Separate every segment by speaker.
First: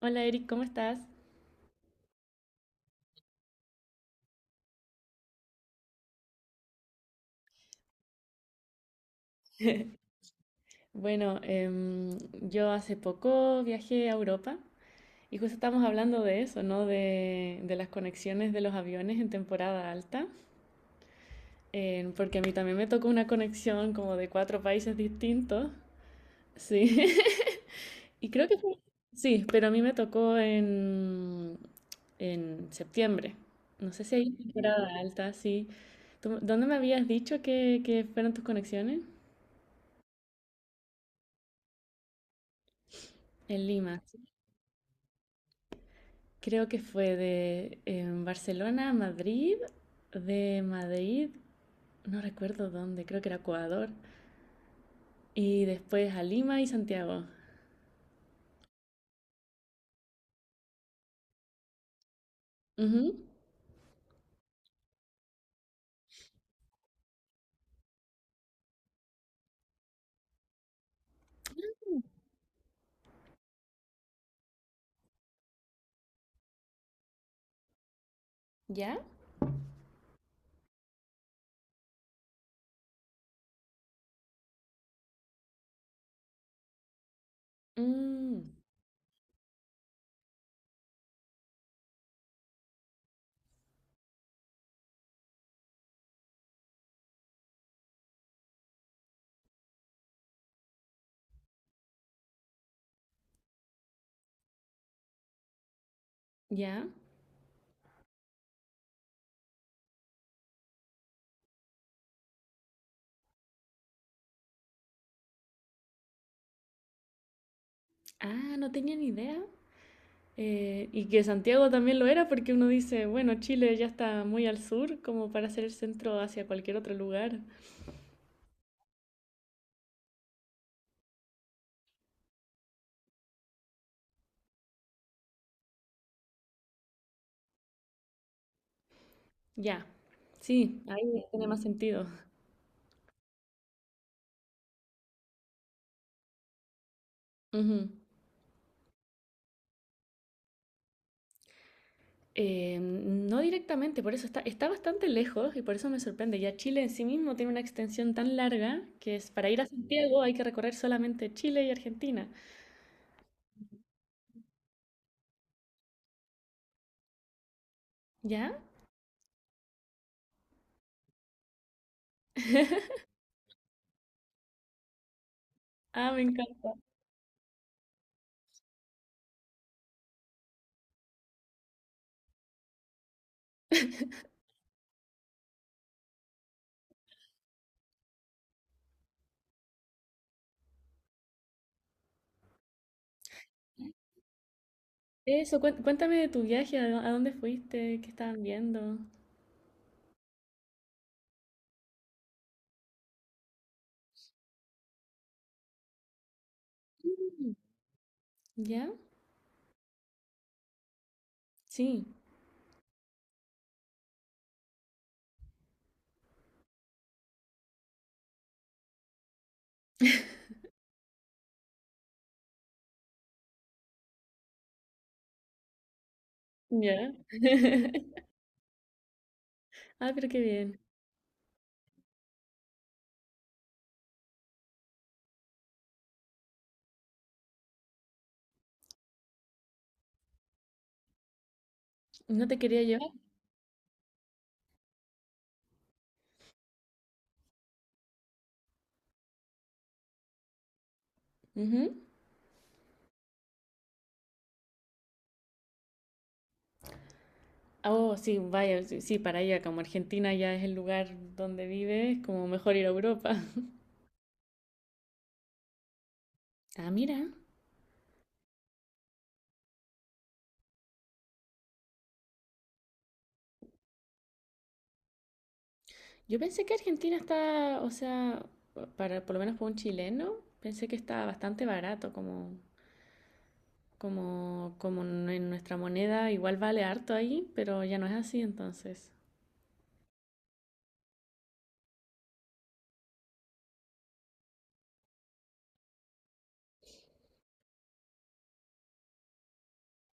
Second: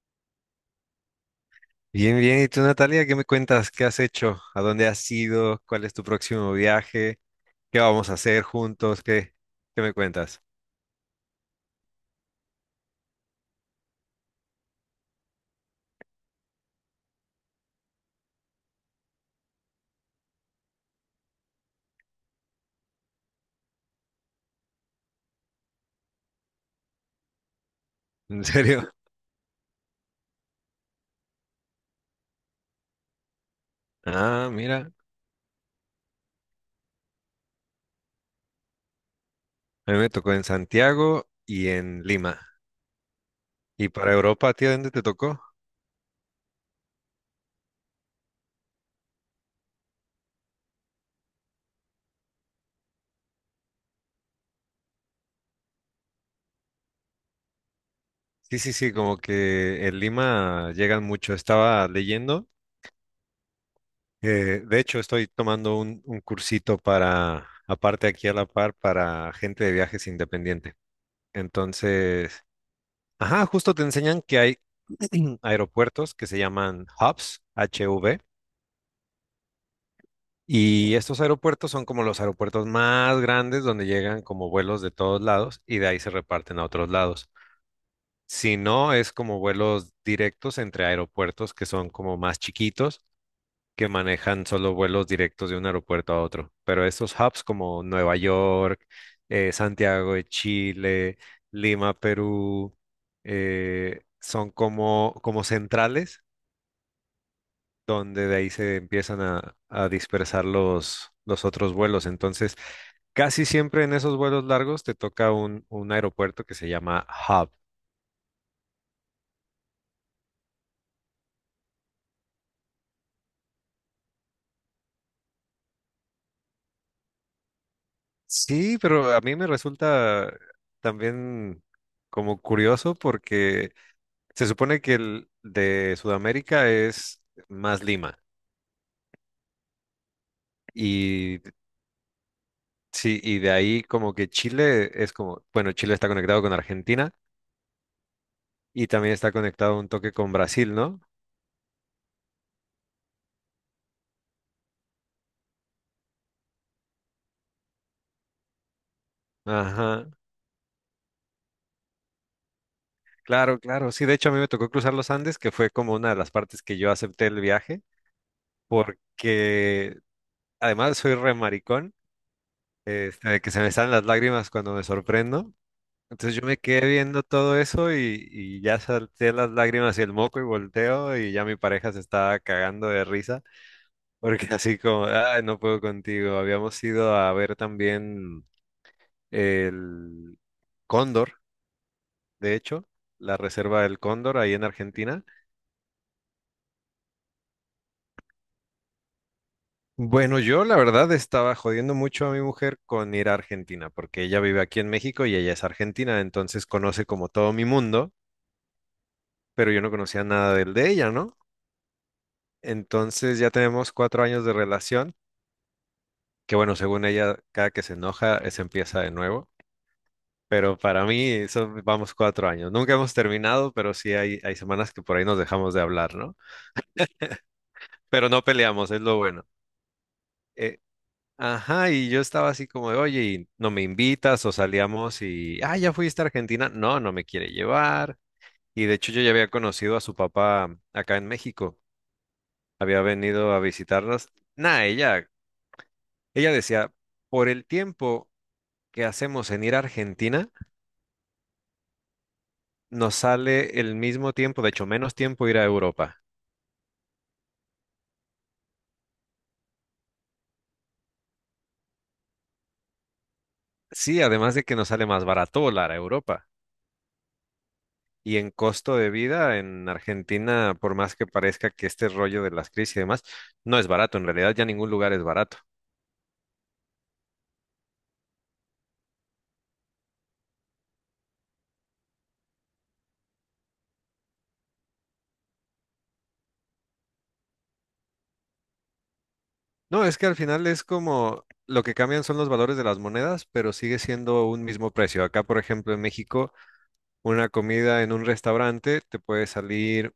Speaker 1: Hola Eric, ¿cómo estás?
Speaker 2: Bien, bien. ¿Y tú, Natalia, qué me cuentas? ¿Qué has hecho? ¿A dónde has ido? ¿Cuál es tu próximo viaje? ¿Qué vamos a hacer juntos? ¿Qué me cuentas?
Speaker 1: Bueno, yo hace poco viajé a Europa y justo estamos hablando de eso, ¿no? De las conexiones de los aviones en temporada alta, porque a mí también me tocó una conexión como de cuatro países distintos, sí. Y
Speaker 2: ¿En
Speaker 1: creo que
Speaker 2: serio?
Speaker 1: sí, pero a mí me tocó en septiembre. No sé si hay
Speaker 2: Ah,
Speaker 1: temporada
Speaker 2: mira.
Speaker 1: alta, sí. ¿Dónde me habías dicho que fueron tus conexiones?
Speaker 2: A mí me tocó en Santiago y en Lima.
Speaker 1: En
Speaker 2: ¿Y
Speaker 1: Lima,
Speaker 2: para
Speaker 1: sí.
Speaker 2: Europa, a ti, a dónde te tocó?
Speaker 1: Creo que fue de Barcelona a Madrid, de Madrid, no recuerdo dónde, creo que era Ecuador, y después a Lima y Santiago.
Speaker 2: Sí, sí, sí, como que en Lima llegan mucho. Estaba leyendo.
Speaker 1: Ujú.
Speaker 2: De hecho, estoy tomando un cursito para, aparte aquí a la par, para gente de viajes independiente. Entonces. Ajá, justo te enseñan que hay aeropuertos que se llaman hubs, HV,
Speaker 1: ¿Ya?
Speaker 2: y estos aeropuertos son como los aeropuertos más grandes donde llegan como vuelos de todos lados y de ahí se reparten a otros lados.
Speaker 1: Mm.
Speaker 2: Si no, es como vuelos directos entre aeropuertos que son como más chiquitos, que manejan solo vuelos directos de un aeropuerto a otro. Pero estos hubs como Nueva York, Santiago de Chile, Lima, Perú, son como centrales
Speaker 1: ¿Ya?
Speaker 2: donde de ahí se empiezan a dispersar los otros vuelos. Entonces, casi siempre en esos vuelos largos te toca un aeropuerto que se llama hub.
Speaker 1: Ah, no tenía ni idea. Y que Santiago también lo era porque uno dice, bueno, Chile ya está muy al sur como para hacer el centro hacia cualquier otro lugar.
Speaker 2: Sí, pero a mí me resulta también como curioso porque se supone que el de Sudamérica es más Lima.
Speaker 1: Ya, sí, ahí
Speaker 2: Y
Speaker 1: tiene más sentido.
Speaker 2: sí, y de ahí como que Chile es como, bueno, Chile está conectado con Argentina
Speaker 1: Ujú.
Speaker 2: y también está conectado un toque con Brasil, ¿no?
Speaker 1: No directamente, por eso está bastante lejos y por eso me sorprende. Ya Chile en sí mismo tiene una extensión tan larga que es para ir a
Speaker 2: Ajá.
Speaker 1: Santiago hay que recorrer solamente Chile y Argentina.
Speaker 2: Claro, claro. Sí, de hecho a mí me tocó cruzar los Andes, que fue como una de las partes que yo acepté el viaje,
Speaker 1: ¿Ya?
Speaker 2: porque además soy re maricón, este, que se me salen las lágrimas cuando me sorprendo.
Speaker 1: Ah, me
Speaker 2: Entonces yo me
Speaker 1: encanta.
Speaker 2: quedé viendo todo eso y ya salté las lágrimas y el moco y volteo y ya mi pareja se estaba cagando de risa, porque así como, ay, no puedo contigo. Habíamos ido a ver también el Cóndor, de hecho, la reserva del Cóndor ahí en Argentina.
Speaker 1: Eso, cuéntame de tu viaje, a, a dónde fuiste, qué estaban viendo.
Speaker 2: Bueno, yo la verdad estaba jodiendo mucho a mi mujer con ir a Argentina, porque ella vive aquí en México y ella es argentina, entonces conoce como todo
Speaker 1: Mm.
Speaker 2: mi mundo,
Speaker 1: ¿Ya?
Speaker 2: pero yo no conocía nada del de ella, ¿no?
Speaker 1: Sí.
Speaker 2: Entonces ya tenemos 4 años de relación, que bueno, según ella, cada que se enoja, se empieza de nuevo, pero para mí eso vamos 4 años. Nunca hemos terminado, pero sí hay semanas que por ahí nos dejamos de hablar, ¿no?
Speaker 1: ¿Ya?
Speaker 2: Pero no peleamos, es lo bueno.
Speaker 1: Ah, pero qué
Speaker 2: Eh,
Speaker 1: bien.
Speaker 2: Ajá, y yo estaba así como de, oye, ¿y no me invitas o salíamos y, ah, ya fuiste a Argentina. No, no me quiere llevar. Y de hecho yo ya había conocido a su papá acá en México.
Speaker 1: ¿No te quería
Speaker 2: Había
Speaker 1: llevar?
Speaker 2: venido a visitarnos. Nah, ella decía, por el tiempo que hacemos en ir a Argentina,
Speaker 1: Ujú.
Speaker 2: nos sale el mismo tiempo, de hecho menos tiempo ir a Europa.
Speaker 1: Oh, sí, vaya, sí, sí, para allá, como Argentina ya es el lugar donde vives, como mejor ir a Europa.
Speaker 2: Sí, además de que nos sale más barato volar a Europa.
Speaker 1: Ah, mira.
Speaker 2: Y en costo de vida en Argentina, por más que parezca que este rollo de las crisis y demás, no es barato. En realidad ya ningún lugar es barato.
Speaker 1: Yo pensé que Argentina está, o sea, para, por lo menos para un chileno, pensé que estaba bastante barato, como, como en nuestra moneda igual vale harto ahí, pero ya no es así entonces.
Speaker 2: No, es que al final es como lo que cambian son los valores de las monedas, pero sigue siendo un mismo precio. Acá, por ejemplo, en México, una comida en un restaurante te puede salir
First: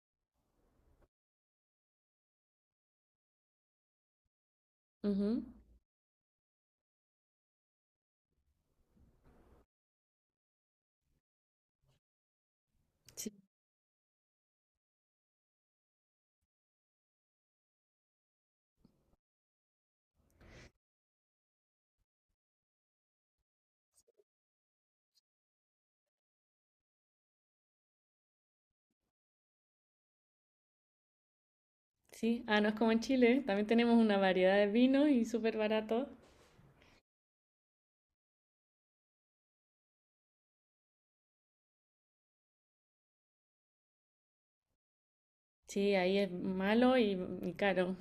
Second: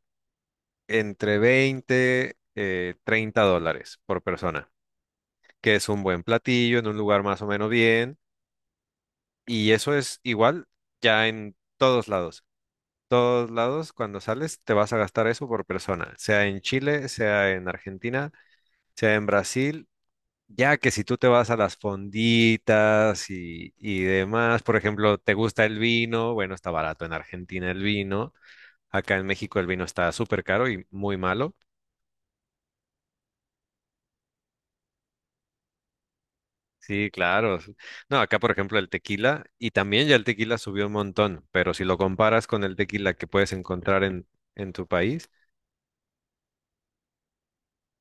Speaker 2: entre 20, $30 por persona,
Speaker 1: Ujú.
Speaker 2: que es un buen platillo en un lugar más o menos bien. Y eso es igual ya en todos lados.
Speaker 1: Sí,
Speaker 2: Cuando sales, te vas a gastar eso por persona, sea en Chile, sea en Argentina, sea en Brasil, ya que si tú te vas a las fonditas y demás, por ejemplo, te gusta el vino, bueno, está barato en Argentina el vino, acá en México el vino está súper caro y muy malo.
Speaker 1: sí. Ah, no es como en Chile, también tenemos una variedad de vinos y súper barato.
Speaker 2: Sí, claro. No, acá por ejemplo el tequila, y también ya el tequila subió un montón, pero si lo comparas con el tequila que puedes encontrar en tu país,
Speaker 1: Sí, ahí es malo y caro.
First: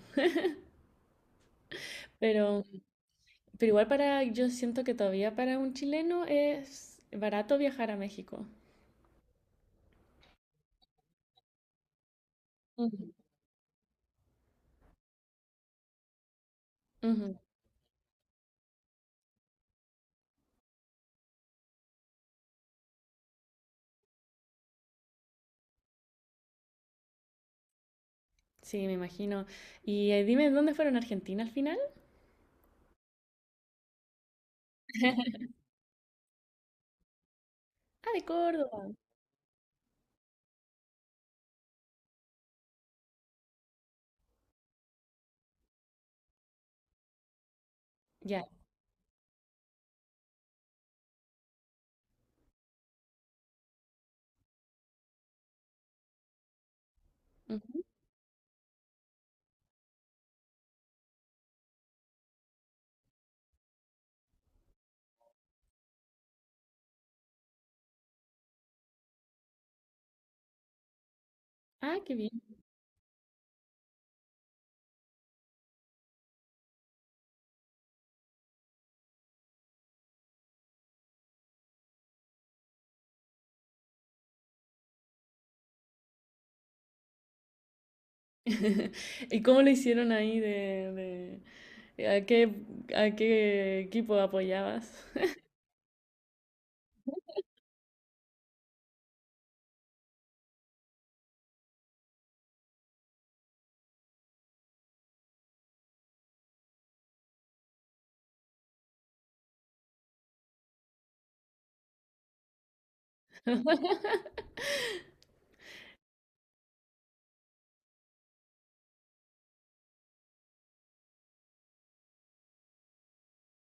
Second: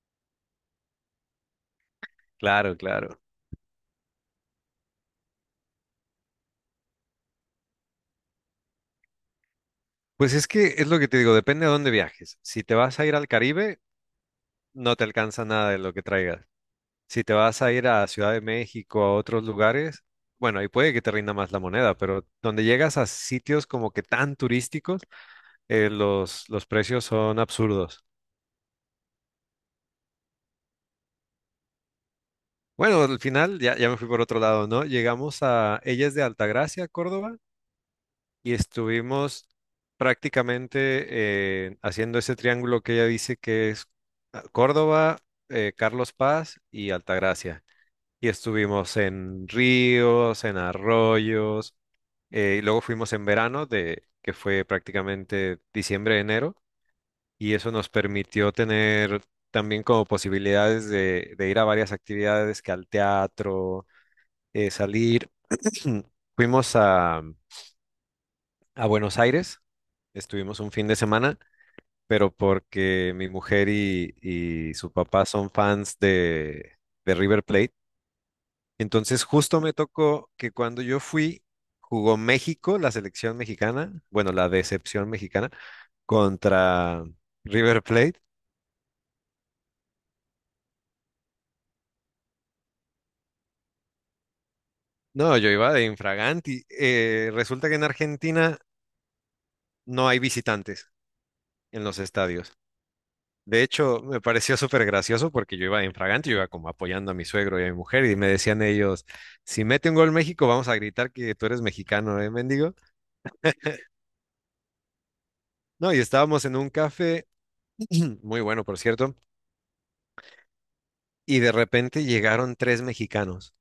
Speaker 1: Pero,
Speaker 2: claro, claro.
Speaker 1: pero igual para, yo siento que todavía para un chileno es barato viajar a México.
Speaker 2: Pues es que es lo que te digo, depende a dónde viajes. Si te vas a
Speaker 1: Ujú.
Speaker 2: ir al Caribe, no te alcanza nada de lo que traigas. Si te
Speaker 1: Ujú.
Speaker 2: vas a ir a Ciudad de México, a otros lugares, bueno, ahí puede que te rinda más la moneda, pero donde llegas a sitios como que tan turísticos, los precios son absurdos.
Speaker 1: Sí, me imagino. Y dime, ¿dónde fueron a Argentina al final?
Speaker 2: Bueno, al final ya me fui por otro lado, ¿no? Llegamos a, ella es de Altagracia, Córdoba,
Speaker 1: Ah, de
Speaker 2: y
Speaker 1: Córdoba.
Speaker 2: estuvimos prácticamente haciendo ese triángulo que ella dice que es Córdoba, Carlos Paz y Altagracia. Y
Speaker 1: Ya.
Speaker 2: estuvimos en ríos, en arroyos, y luego fuimos en verano, que fue prácticamente diciembre, enero, y eso
Speaker 1: Ujú.
Speaker 2: nos permitió tener también como posibilidades de ir a varias actividades, que al teatro, salir. Fuimos a Buenos Aires. Estuvimos un fin de semana,
Speaker 1: Ah, qué bien.
Speaker 2: pero porque mi mujer y su papá son fans de River Plate. Entonces justo me tocó que cuando yo fui, jugó México, la selección mexicana, bueno, la decepción mexicana, contra River Plate.
Speaker 1: ¿Y cómo lo hicieron ahí de, a qué a qué equipo apoyabas?
Speaker 2: No, yo iba de infraganti. Resulta que en Argentina no hay visitantes en los estadios. De hecho, me pareció súper gracioso porque yo iba en fragante, yo iba como apoyando a mi suegro y a mi mujer y me decían ellos, si mete un gol México, vamos a gritar que tú eres mexicano, ¿eh, mendigo? No, y estábamos en un café, muy bueno, por cierto, y de repente llegaron tres mexicanos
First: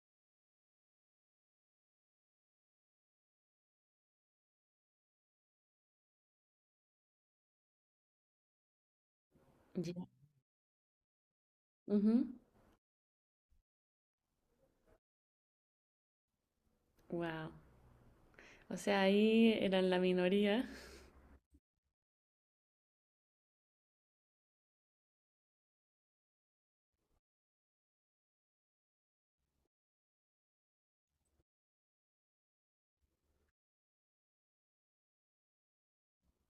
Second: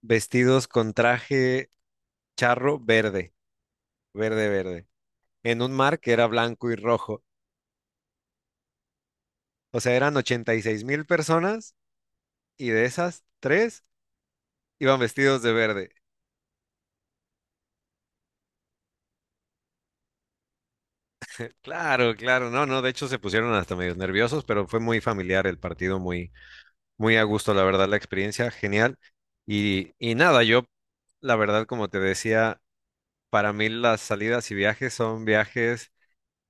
Speaker 2: vestidos con traje charro verde, verde, verde, en un mar que era blanco y rojo. O sea,
Speaker 1: Ya.
Speaker 2: eran 86 mil personas y de esas, tres iban vestidos de verde.
Speaker 1: Wow. O sea, ahí eran la minoría.
Speaker 2: Claro, claro, no, no, de hecho se pusieron hasta medio nerviosos, pero fue muy familiar el partido, muy, muy a gusto, la verdad, la experiencia, genial. Y nada, yo, la verdad, como te decía, para mí las salidas y viajes son viajes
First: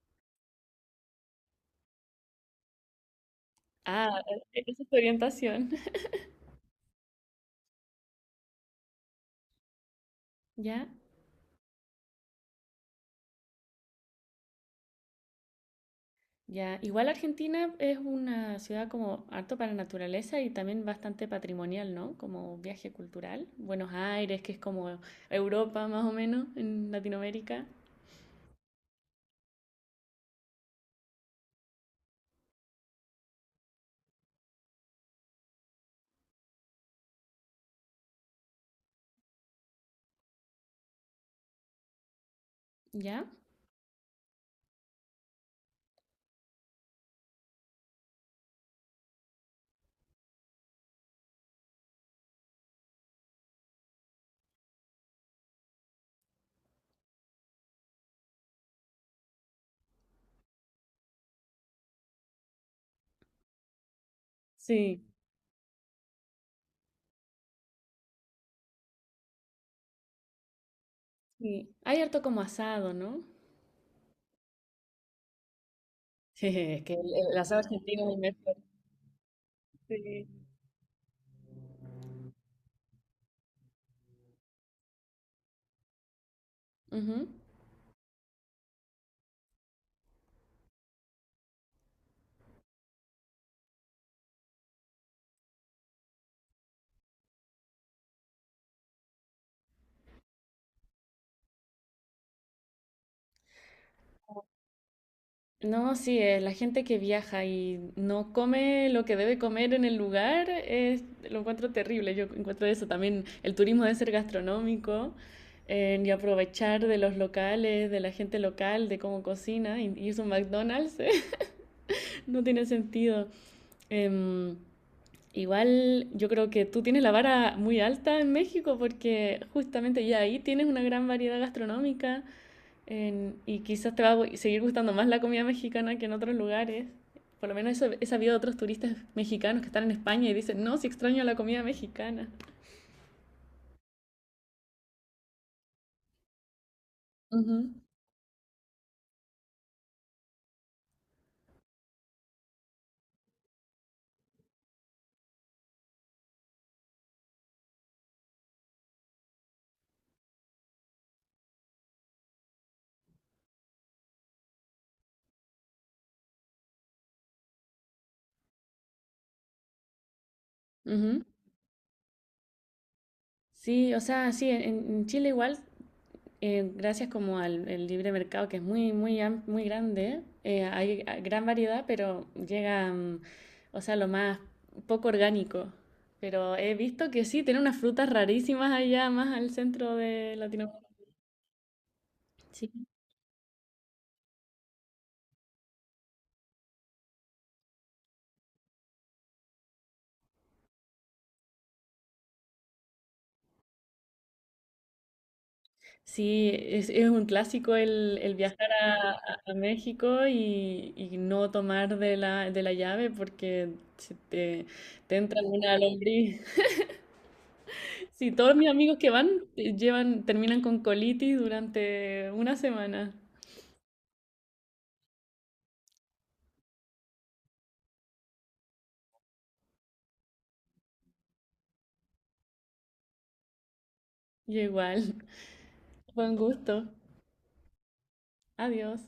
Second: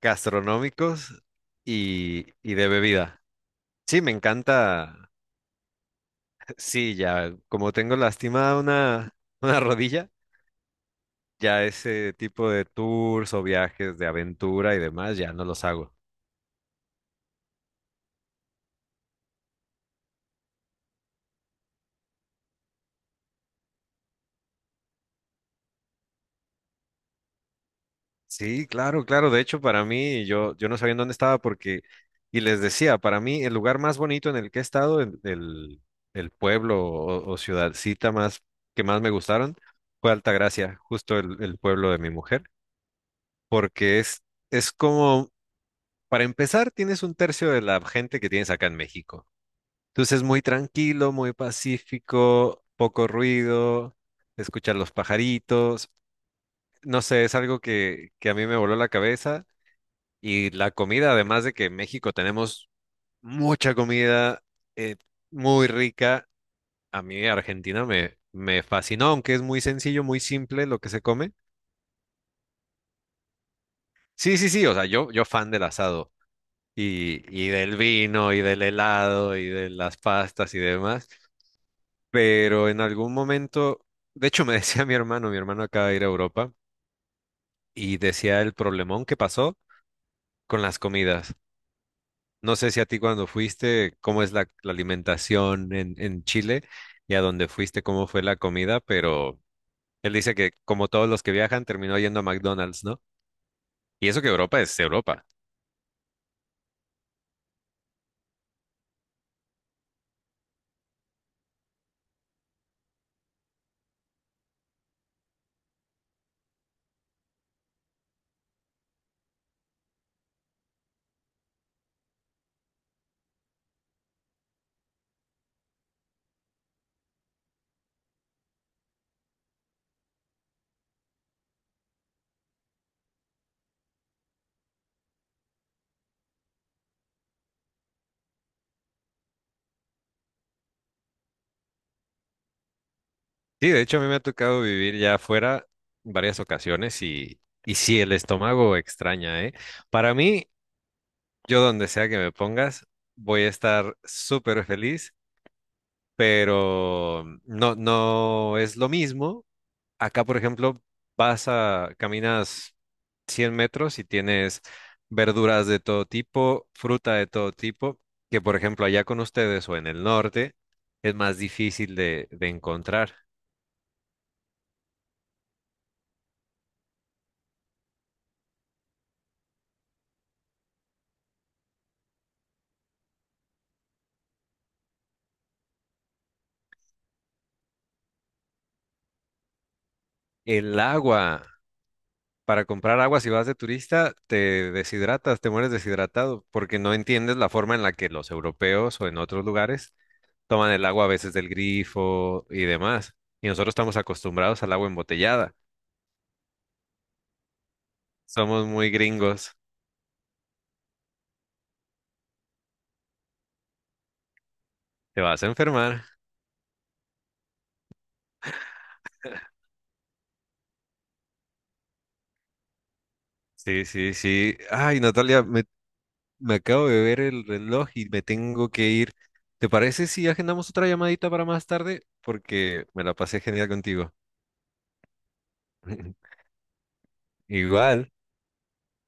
Speaker 2: gastronómicos y de bebida. Sí, me
Speaker 1: Ah, esa es tu
Speaker 2: encanta,
Speaker 1: orientación.
Speaker 2: sí, ya, como tengo lastimada una, una rodilla,
Speaker 1: ¿Ya?
Speaker 2: ya ese tipo de tours o viajes de aventura y demás, ya no los hago.
Speaker 1: Ya, igual Argentina es una ciudad como harto para naturaleza y también bastante patrimonial, ¿no? Como viaje cultural. Buenos Aires, que es como Europa más o menos, en Latinoamérica.
Speaker 2: Sí, claro, claro. De hecho, para mí, yo no sabía en dónde estaba porque, y les decía, para mí el lugar más bonito en el que he estado, el pueblo o ciudadcita más que más me gustaron, fue Altagracia, justo el pueblo de mi mujer,
Speaker 1: ¿Ya?
Speaker 2: porque es como, para empezar, tienes un tercio de la gente que tienes acá en México. Entonces, muy tranquilo, muy pacífico, poco ruido, escuchar los pajaritos. No sé, es algo que a mí me voló la cabeza. Y la comida, además de que en México tenemos mucha comida eh,
Speaker 1: Sí,
Speaker 2: muy rica, a mí Argentina me fascinó, aunque es muy sencillo, muy simple lo que se come.
Speaker 1: sí. Hay harto como asado, ¿no?
Speaker 2: Sí, sí, sí, o sea, yo fan del asado
Speaker 1: Es que el,
Speaker 2: y,
Speaker 1: el
Speaker 2: y
Speaker 1: asado
Speaker 2: del
Speaker 1: argentino es el
Speaker 2: vino y
Speaker 1: mejor.
Speaker 2: del helado y de las
Speaker 1: Sí.
Speaker 2: pastas y demás, pero en algún momento, de hecho me decía mi hermano acaba de ir a Europa
Speaker 1: Ujú.
Speaker 2: y decía el problemón que pasó con las comidas. No sé si a ti cuando fuiste, cómo es la alimentación en Chile y a dónde fuiste, cómo fue la comida, pero él dice que como todos los que viajan, terminó yendo a McDonald's, ¿no? Y eso que Europa es Europa.
Speaker 1: No, sí, la gente que viaja y no come lo que debe comer en el lugar, lo encuentro terrible. Yo encuentro eso también. El turismo debe ser gastronómico y aprovechar de los locales, de la gente local, de cómo cocina. Y es un McDonald's, no tiene sentido. Em, igual yo creo que tú tienes la vara muy alta en México porque justamente ya ahí tienes una gran variedad gastronómica. Y quizás te va a seguir gustando más la comida mexicana que en otros lugares. Por lo menos eso he sabido de otros turistas mexicanos que están en España y dicen, no, si extraño la comida mexicana.
Speaker 2: Sí, de hecho a mí me ha tocado vivir ya afuera varias ocasiones y,
Speaker 1: Ujú,
Speaker 2: y sí, el estómago extraña, ¿eh? Para mí, yo donde sea que me pongas, voy a estar súper feliz, pero no, no es lo mismo. Acá, por ejemplo, caminas 100 metros y tienes verduras de todo tipo, fruta de todo tipo, que por ejemplo allá con ustedes o en el norte es
Speaker 1: ujú.
Speaker 2: más difícil de encontrar.
Speaker 1: Sí, o sea, sí, en Chile igual, gracias como al el libre mercado, que es muy, muy grande, hay ah, gran variedad, pero llega, mm, o sea, lo más poco orgánico. Pero he visto que sí, tienen unas frutas rarísimas allá, más al centro de
Speaker 2: El
Speaker 1: Latinoamérica.
Speaker 2: agua, para
Speaker 1: Sí.
Speaker 2: comprar agua si vas de turista, te deshidratas, te mueres deshidratado, porque no entiendes la forma en la que los europeos o en otros lugares toman el agua a veces del grifo y demás. Y nosotros estamos acostumbrados al agua embotellada.
Speaker 1: Sí, es un clásico el
Speaker 2: Somos
Speaker 1: viajar
Speaker 2: muy
Speaker 1: a,
Speaker 2: gringos.
Speaker 1: a México y no tomar de la llave porque se te, te
Speaker 2: Te
Speaker 1: entra
Speaker 2: vas a
Speaker 1: una
Speaker 2: enfermar.
Speaker 1: lombriz. Sí, todos mis amigos que van llevan, terminan con colitis durante una semana.
Speaker 2: Sí, sí, sí. Ay, Natalia, me acabo de ver el reloj y me tengo que ir. ¿Te parece si agendamos otra llamadita para más tarde? Porque me la pasé genial contigo.
Speaker 1: Y igual, buen gusto.
Speaker 2: Igual.
Speaker 1: Adiós.